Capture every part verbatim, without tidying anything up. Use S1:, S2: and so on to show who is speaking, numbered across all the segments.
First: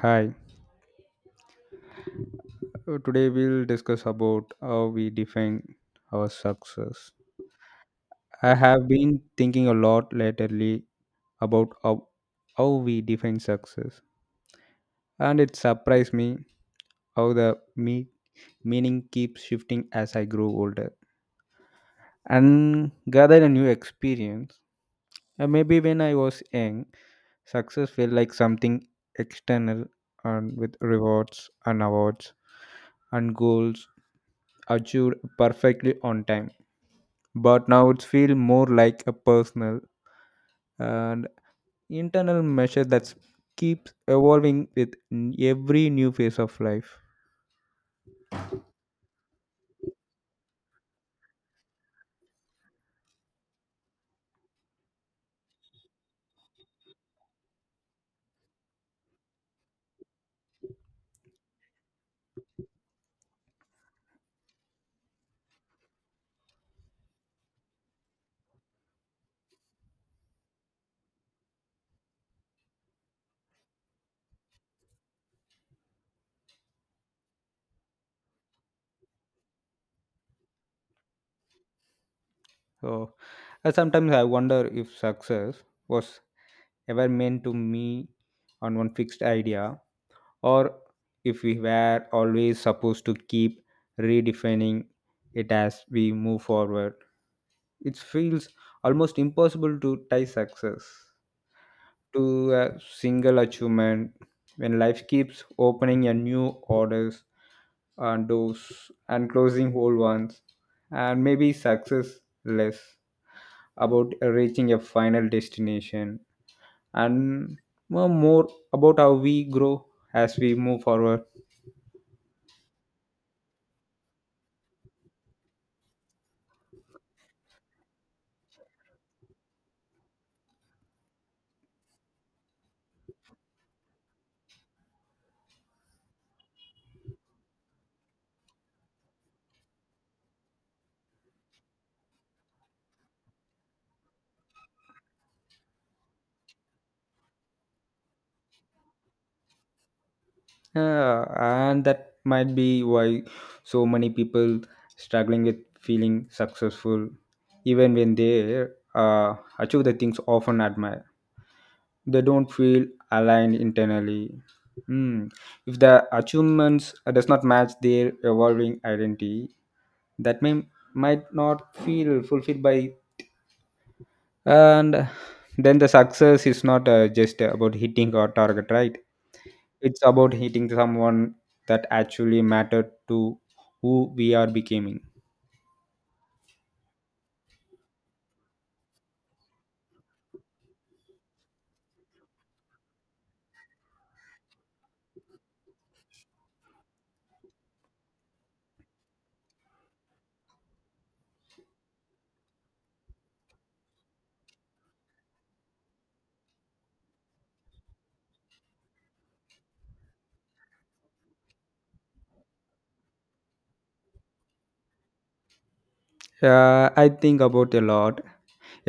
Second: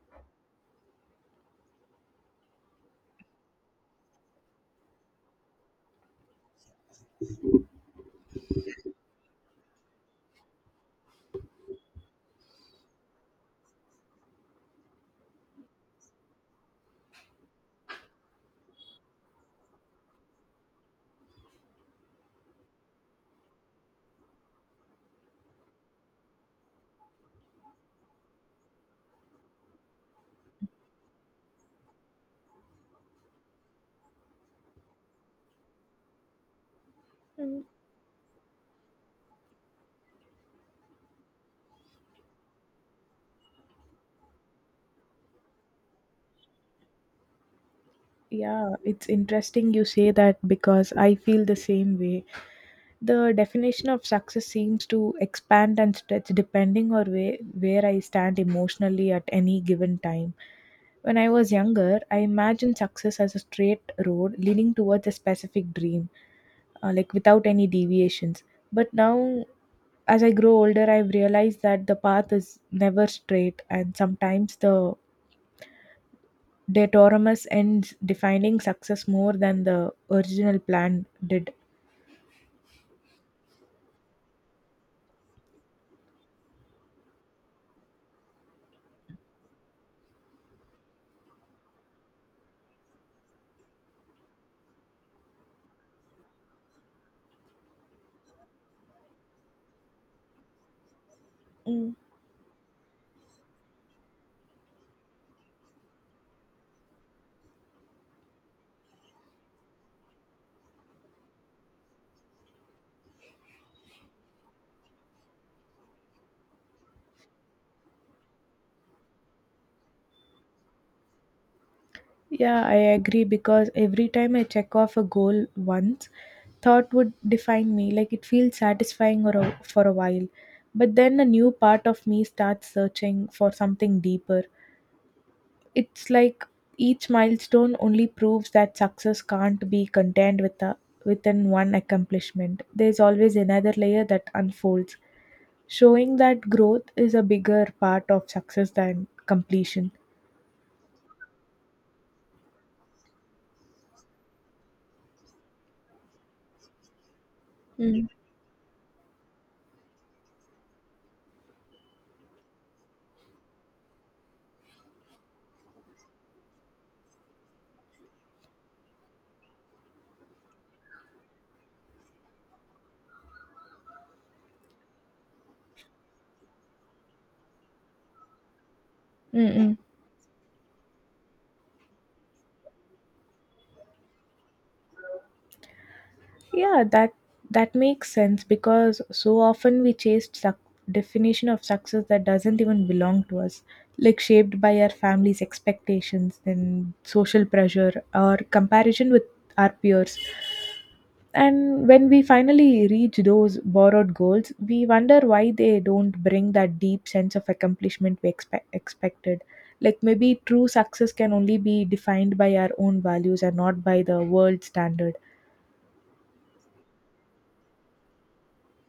S1: Hi. Uh, Today we'll discuss about how we define our success. I have been thinking a lot lately about how, how we define success, and it surprised me how the me- meaning keeps shifting as I grow older and gather a new experience. Uh, maybe when I was young, success felt like something external and with rewards and awards and goals achieved perfectly on time.
S2: Mm.
S1: But now it feels more like a personal and internal measure that keeps evolving with n- every new phase of life.
S2: Yeah, it's interesting you say that because I feel the same way. The definition of success seems to expand and stretch depending on where, where I stand emotionally at any given time. When I was younger, I imagined success as a straight road leading towards a specific dream, uh, like without any deviations. But now, as I grow older, I've realized that the path is never straight, and sometimes the Deitormus ends defining success more than the original plan did.
S1: So uh, sometimes I wonder if success was ever meant to me on one fixed idea or if we were always supposed to keep redefining it as we move forward. It feels almost impossible to tie success
S2: Mm.
S1: to a single achievement when life keeps opening a new orders and doors and closing old ones, and maybe success less about reaching a final destination and more more about how we grow as we move forward.
S2: Yeah, I agree because every time I check off a goal once, thought would define me. Like it feels satisfying or a, for a while. But then a new part of me starts searching for something deeper. It's like each milestone only proves that success can't be contained with a, within one accomplishment. There's always another layer that unfolds, showing that growth is a bigger part of success than completion.
S1: Yeah, and that might be why so many people struggling with feeling successful even
S2: Mm.
S1: when they uh, achieve the things often admire, they don't feel aligned internally. Hmm. If the achievements uh, does not match their evolving identity, that may might not feel fulfilled by, and then the success is not uh, just about hitting a target, right?
S2: Mm-mm.
S1: It's about hitting someone that actually mattered to who we are becoming.
S2: Yeah, that that makes sense because so often we chase suc definition of success that doesn't even belong to us, like shaped by our family's expectations, then social pressure or comparison with our peers. And when we finally reach those borrowed goals, we wonder why they don't bring that deep sense of accomplishment we expect, expected. Like maybe true success can only be defined by our own values and not by the world standard.
S1: uh, I think about a lot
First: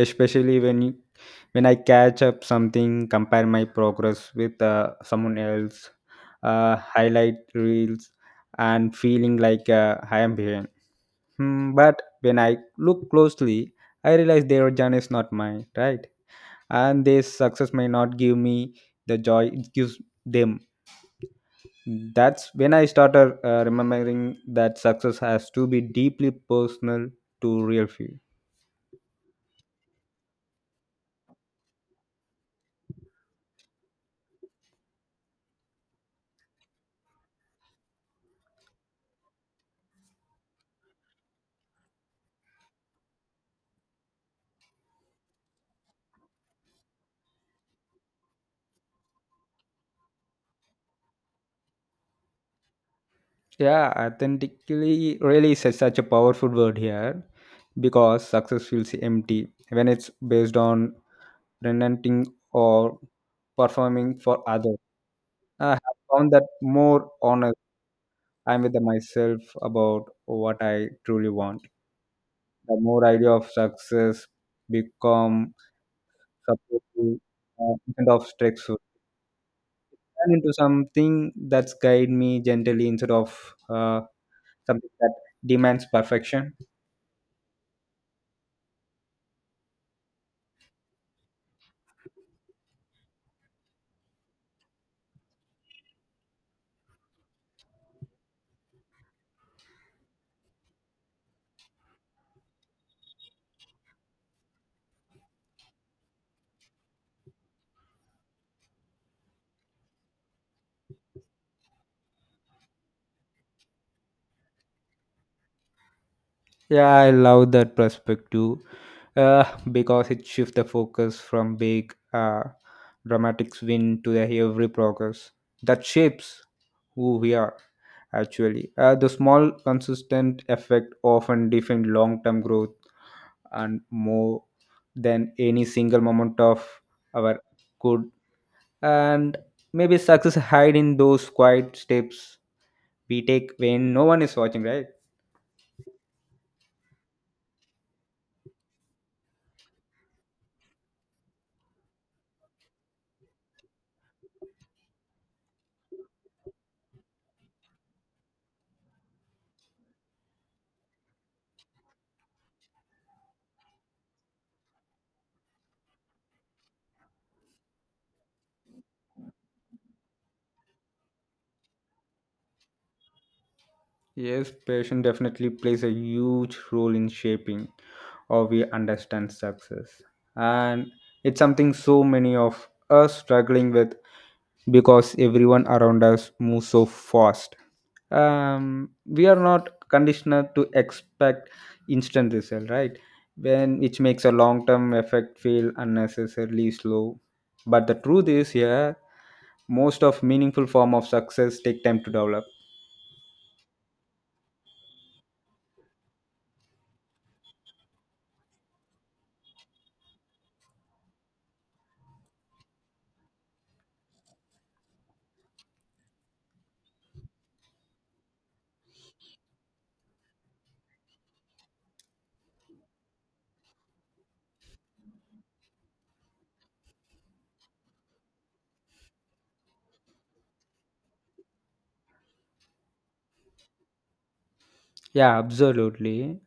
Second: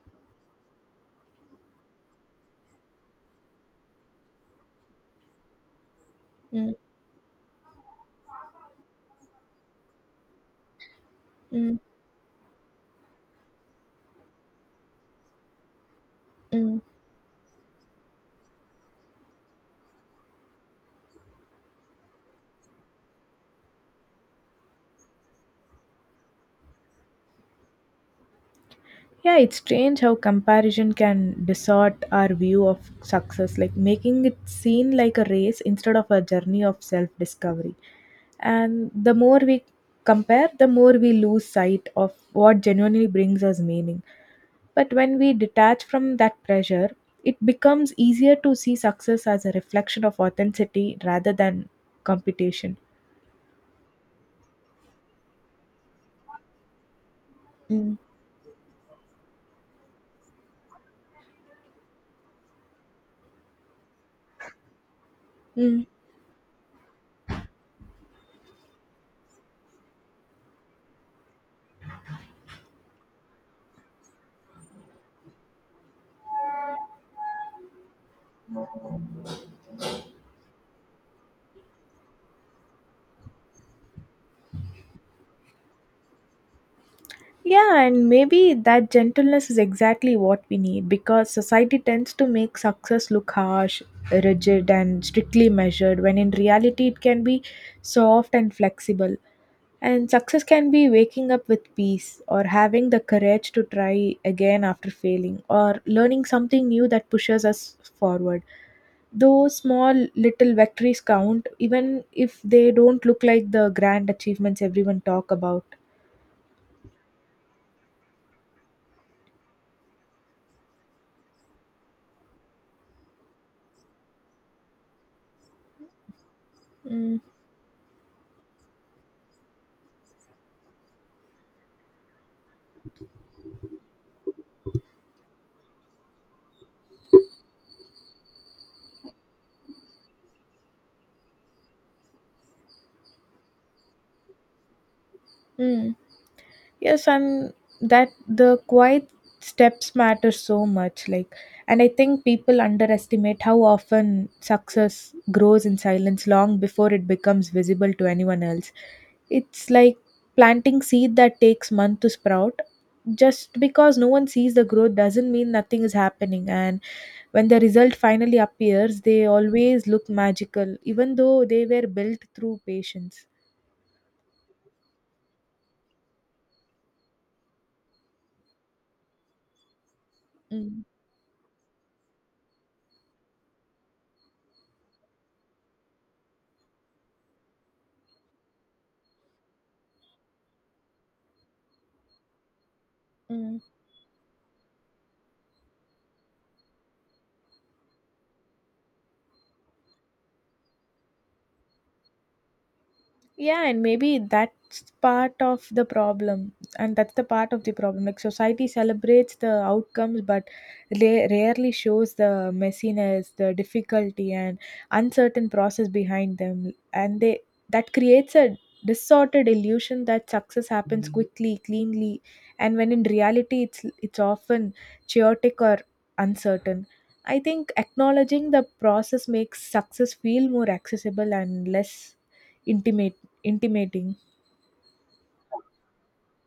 S1: especially when you, when I catch up something compare my progress with uh, someone else
S2: Mm,
S1: uh, highlight reels and feeling like uh, I am behind. Hmm,
S2: mm,
S1: but when I look closely I realize their journey is not mine, right?
S2: mm.
S1: And this success may not give me the joy it gives them. That's when I started uh, remembering that success has to be deeply personal to real feel.
S2: Yeah, it's strange how comparison can distort our view of success, like making it seem like a race instead of a journey of self discovery. And the more we compare, the more we lose sight of what genuinely brings us meaning. But when we detach from that pressure, it becomes easier to see success as a reflection of authenticity rather than competition.
S1: Yeah, authentically really is such a powerful word here
S2: Mm.
S1: because success feels empty when it's based on relenting or performing for others. I have
S2: Mm.
S1: found that more honest I'm with myself about what I truly want. The more idea of success become supportive uh, instead of stressful and into something that's guide me gently instead of uh, something that demands perfection.
S2: Yeah, and maybe that gentleness is exactly what we need because society tends to make success look harsh, rigid, and strictly measured when in reality it can be soft and flexible. And success can be waking up with peace or having the courage to try again after failing or learning something new that pushes us forward. Those small little victories count even if they don't look like the grand achievements everyone talk about.
S1: Yeah, I love that perspective uh, because it shifts the focus from big uh, dramatic win to the every progress that shapes who
S2: Mm.
S1: we are actually. Uh, the small consistent effect often defines long-term growth and more than any single moment of our good, and maybe success hide in those quiet steps we take when no one is watching, right?
S2: Mm. Yes, and that the quiet steps matter so much. Like, and I think people underestimate how often success grows in silence long before it becomes visible to anyone else. It's like planting seed that takes months to sprout. Just because no one sees the growth doesn't mean nothing is happening. And when the result finally appears, they always look magical, even though they were built through patience.
S1: Yes, passion definitely plays a huge role in shaping how we understand success.
S2: Mm,
S1: And it's something so many of us struggling with because everyone around us moves so fast. Um, we are not conditioned to expect instant result, right?
S2: mm.
S1: When which makes a long-term effect feel unnecessarily slow. But the truth is, yeah, most of meaningful form of success take time to develop.
S2: Yeah, and maybe that's part of the problem and that's the part of the problem, like society celebrates the outcomes but la- rarely shows the messiness, the difficulty and uncertain process behind them, and they that creates a distorted illusion that success happens Mhm. quickly, cleanly, and when in reality it's it's often chaotic or uncertain. I think acknowledging the process makes success feel more accessible and less intimate intimating.
S1: Yeah, absolutely.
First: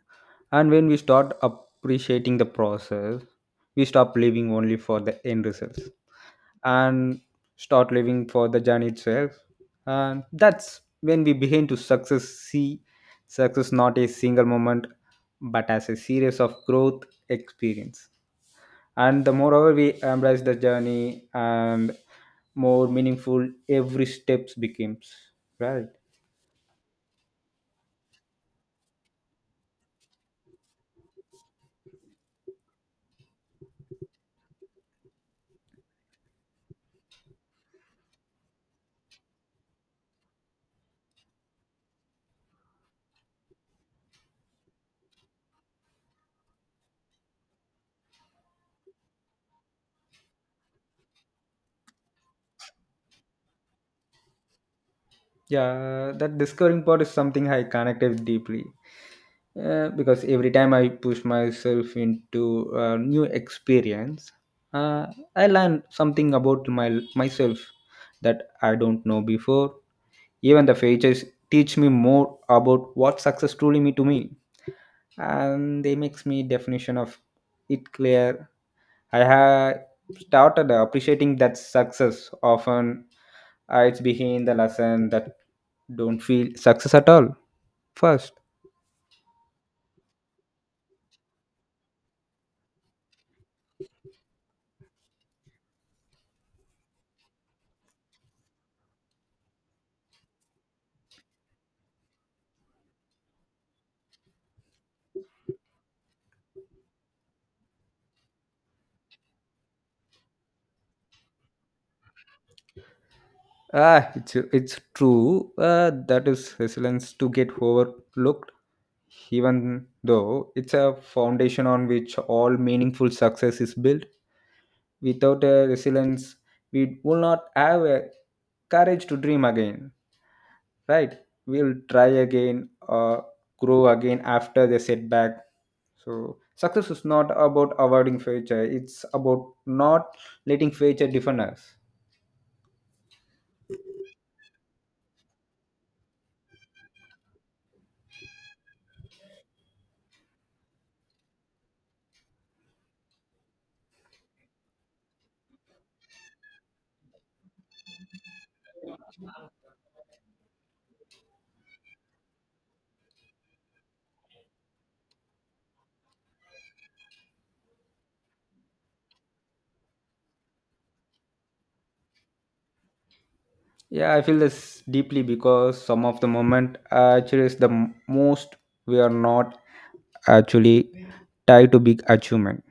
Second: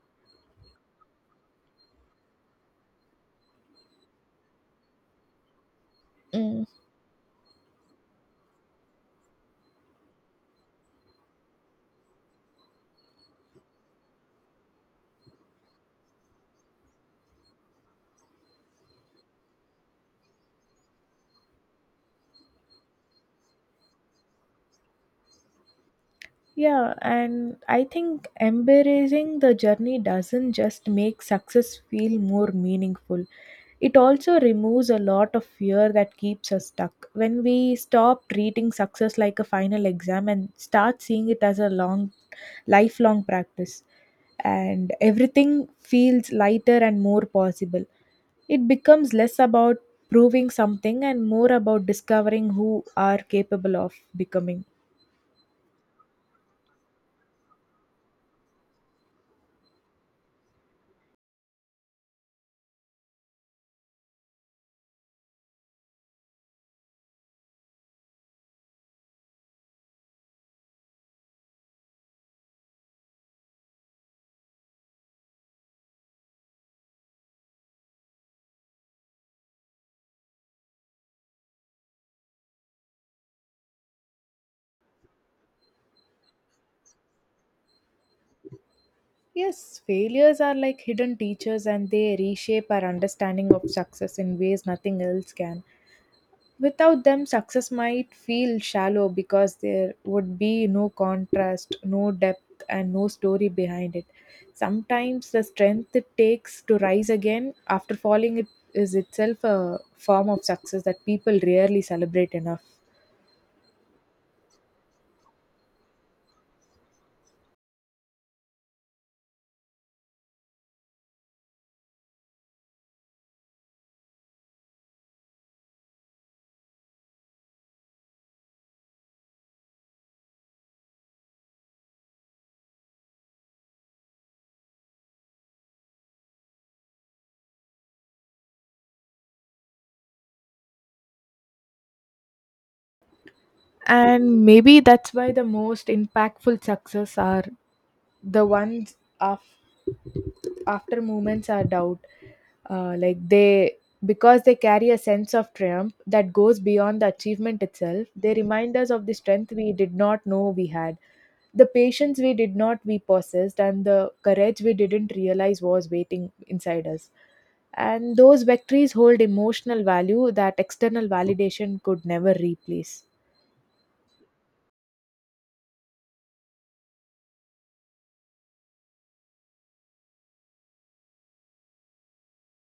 S1: And when we start appreciating the process, we stop living only for the end results
S2: Mm,
S1: and start living for the journey itself. And that's when we begin to success see success not a single moment but as a series of growth experience. And the moreover we embrace the journey and more meaningful every steps becomes. Right.
S2: yeah, and I think embracing the journey doesn't just make success feel more meaningful. It also removes a lot of fear that keeps us stuck. When we stop treating success like a final exam and start seeing it as a long lifelong practice, and everything feels lighter and more possible. It becomes less about proving something and more about discovering who are capable of becoming.
S1: Yeah, that discovering part is something I connected deeply uh, because every time I push myself into a new experience, uh, I learn something about my myself that I don't know before. Even the failures teach me more about what success truly mean to me, and they makes me definition of it clear. I have started appreciating that success often uh, it's behind the lesson that don't feel success at all first.
S2: Yes, failures are like hidden teachers and they reshape our understanding of success in ways nothing else can. Without them, success might feel shallow because there would be no contrast, no depth, and no story behind it. Sometimes the strength it takes to rise again after falling it is itself a form of success that people rarely celebrate enough.
S1: Ah, it's it's true. Uh, that is resilience to get overlooked, even though it's a foundation on which all meaningful success is built. Without a resilience, we will not have a courage to dream again. Right? We'll try again, uh, grow again after the setback. So success is not about avoiding failure. It's about not letting failure define us.
S2: And maybe that's why the most impactful success are the ones of after moments are doubt, uh, like they because they carry a sense of triumph that goes beyond the achievement itself. They remind us of the strength we did not know we had, the patience we did not we possessed, and the courage we didn't realize was waiting inside us. And those victories hold emotional value that external validation could never replace.
S1: Yeah, I feel this deeply because some of the moment actually is the m- most we are not actually tied to big achievement,